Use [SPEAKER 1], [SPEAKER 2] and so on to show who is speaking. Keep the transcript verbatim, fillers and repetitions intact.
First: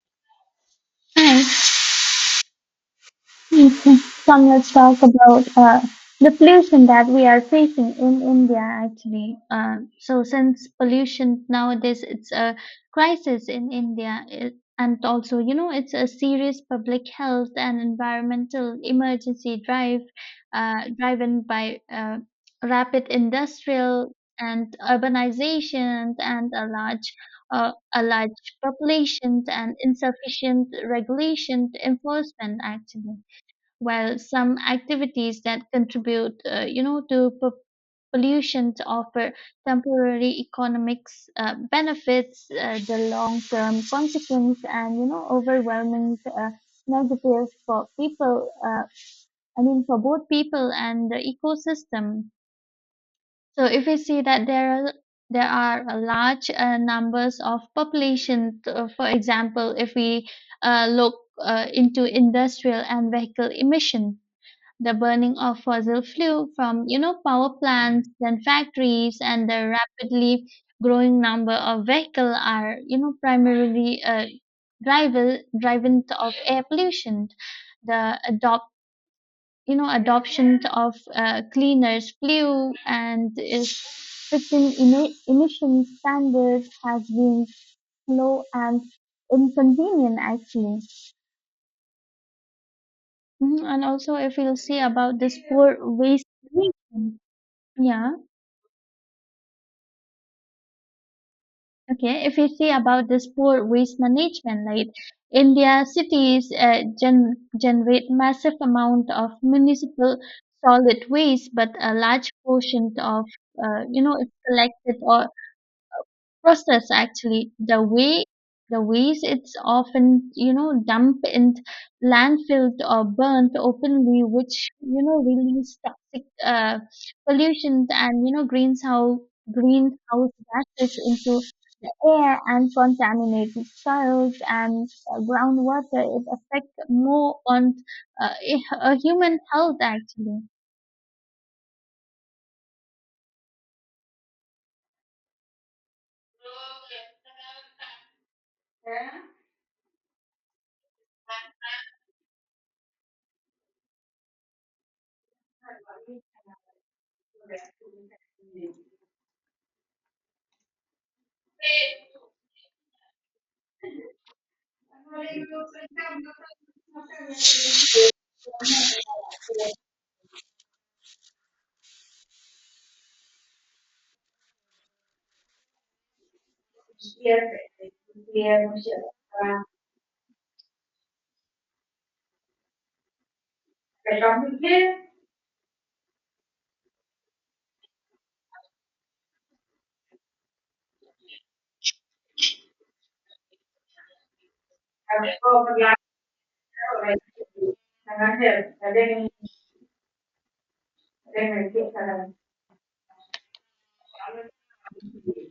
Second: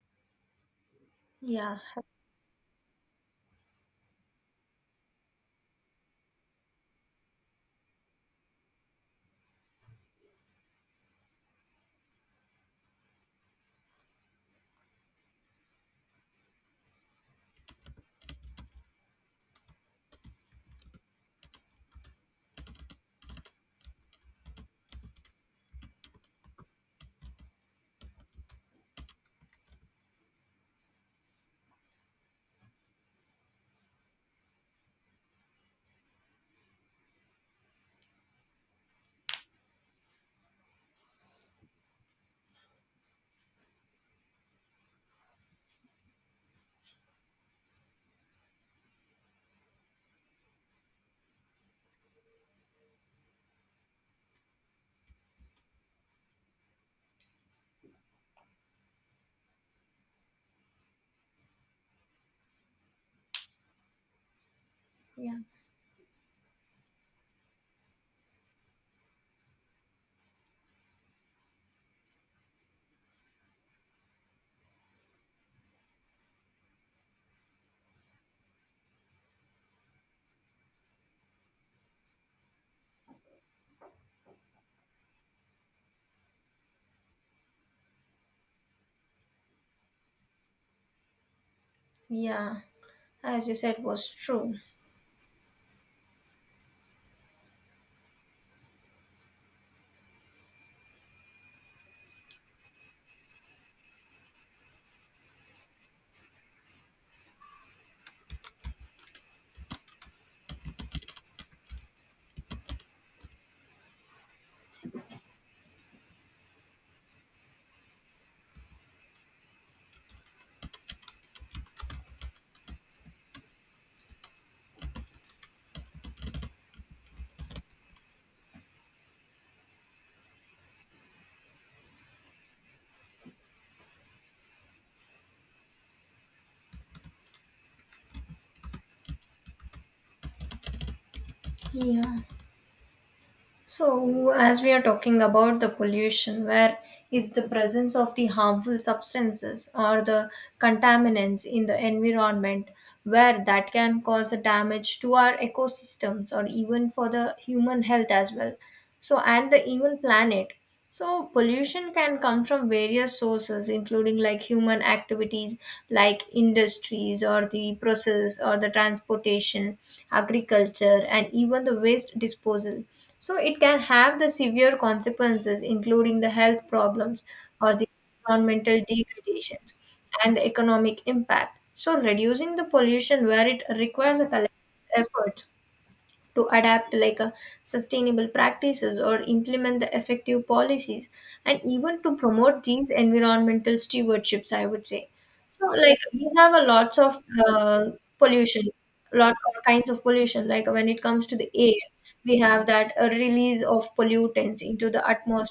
[SPEAKER 1] Hi.
[SPEAKER 2] Yeah,
[SPEAKER 1] Okay. Come, let's talk about uh, the pollution that we are facing in India, actually. Um, so, since pollution nowadays, it's a crisis in India, it, and also, you know, it's a serious public health and environmental emergency drive, uh, driven by uh, rapid industrial and urbanization and a large uh, a large population and insufficient regulation enforcement actually. Well, some activities that contribute, uh, you know, to p- pollution offer temporary economics uh, benefits, uh, the long-term consequence, and you know, overwhelming uh, negative for people. Uh, I mean, for both people and the ecosystem. So, if we see that there are there are a large uh, numbers of population, uh, for example, if we uh, look uh, into industrial and vehicle emission, the burning
[SPEAKER 2] yeah,
[SPEAKER 1] of fossil fuel from you know power plants and factories, and the rapidly growing number of vehicles are you know primarily uh, driven driven of air pollution. The adopt you know adoption of uh, cleaners fuel and is fixing emi- emission standards has been slow and inconvenient actually.
[SPEAKER 2] yeah. As you
[SPEAKER 1] Mhm, and
[SPEAKER 2] said, was
[SPEAKER 1] also if
[SPEAKER 2] true.
[SPEAKER 1] you'll see about this poor waste management, yeah, okay. If you see about this poor waste management, like India cities uh, gen generate massive amount of municipal solid waste, but a large portion of uh, you know it's collected or processed actually. The way the waste, it's often you know dumped in landfilled or burnt openly, which you know release toxic uh, pollution and you know greenhouse greenhouse gases into air and contaminated soils and uh, groundwater is affect more on uh, hu- uh, human health actually.
[SPEAKER 2] Yeah. So, as we are talking about the pollution, where is the presence of the harmful substances or the contaminants in the environment, where that can cause a damage to our ecosystems or even for the human health as well. So, and the even planet. So, pollution can come from various sources, including like human activities, like industries, or the process, or the transportation, agriculture, and even the waste disposal. So, it can have the severe consequences, including the health problems or the environmental degradations and the economic impact. So, reducing the pollution where it requires a collective effort to adapt like a sustainable practices or implement the effective policies and even to promote these environmental stewardships, I would say. So like we have a lots of uh, pollution, lot of kinds of pollution, like when it comes to the air, we have that a release of pollutants into the atmosphere,